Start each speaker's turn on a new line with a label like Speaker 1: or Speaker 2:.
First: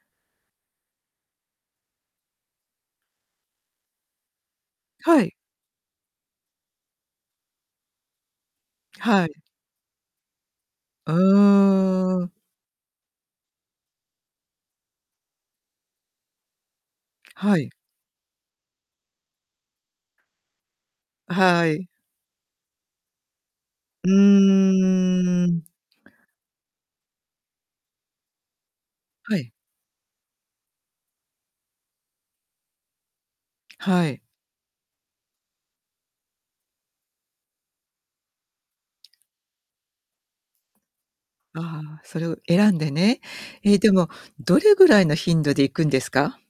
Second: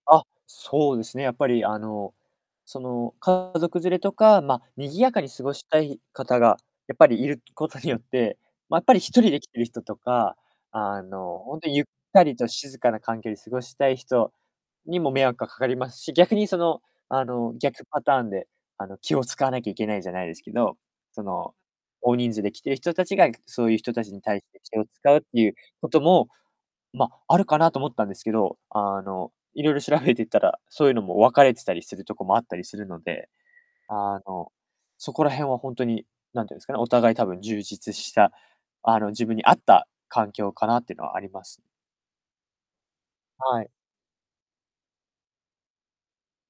Speaker 1: あ、そうですね、やっぱり、あの、その、家族連れとか、ま、賑やか
Speaker 2: は
Speaker 1: に
Speaker 2: い。
Speaker 1: 過ごしたい方が、やっぱり、いることによって、まったり、一
Speaker 2: は
Speaker 1: 人で
Speaker 2: い。
Speaker 1: 来てる人とか、あ
Speaker 2: う
Speaker 1: の、ほんとゆっ
Speaker 2: ー
Speaker 1: た
Speaker 2: ん。
Speaker 1: りと静かな環境で過ごしたい人にも迷惑がかかりますし、逆に、その、あの、
Speaker 2: はい。
Speaker 1: 逆パターンで、あの、気を使わなきゃいけないじゃないですけど、その、
Speaker 2: はい。
Speaker 1: 大人数で来てる人たちが、いそういう人た
Speaker 2: う
Speaker 1: ちに対して気を使うって
Speaker 2: ー
Speaker 1: いう
Speaker 2: ん。
Speaker 1: ことも、ま、あるかなと思ったんですけど、あの、
Speaker 2: はい。
Speaker 1: いろいろ調べていったら、そういうのも分かれてたりするとこもあったりするので、
Speaker 2: は
Speaker 1: あ
Speaker 2: い。
Speaker 1: の、そこら辺はほんとに、なんてんすかね、お互い、多分充実した、あの、自分に合った環境かなってのはあります。
Speaker 2: ああ、それを選んでね。
Speaker 1: はい。
Speaker 2: え、でも、どれぐらいの頻度で行くんですか？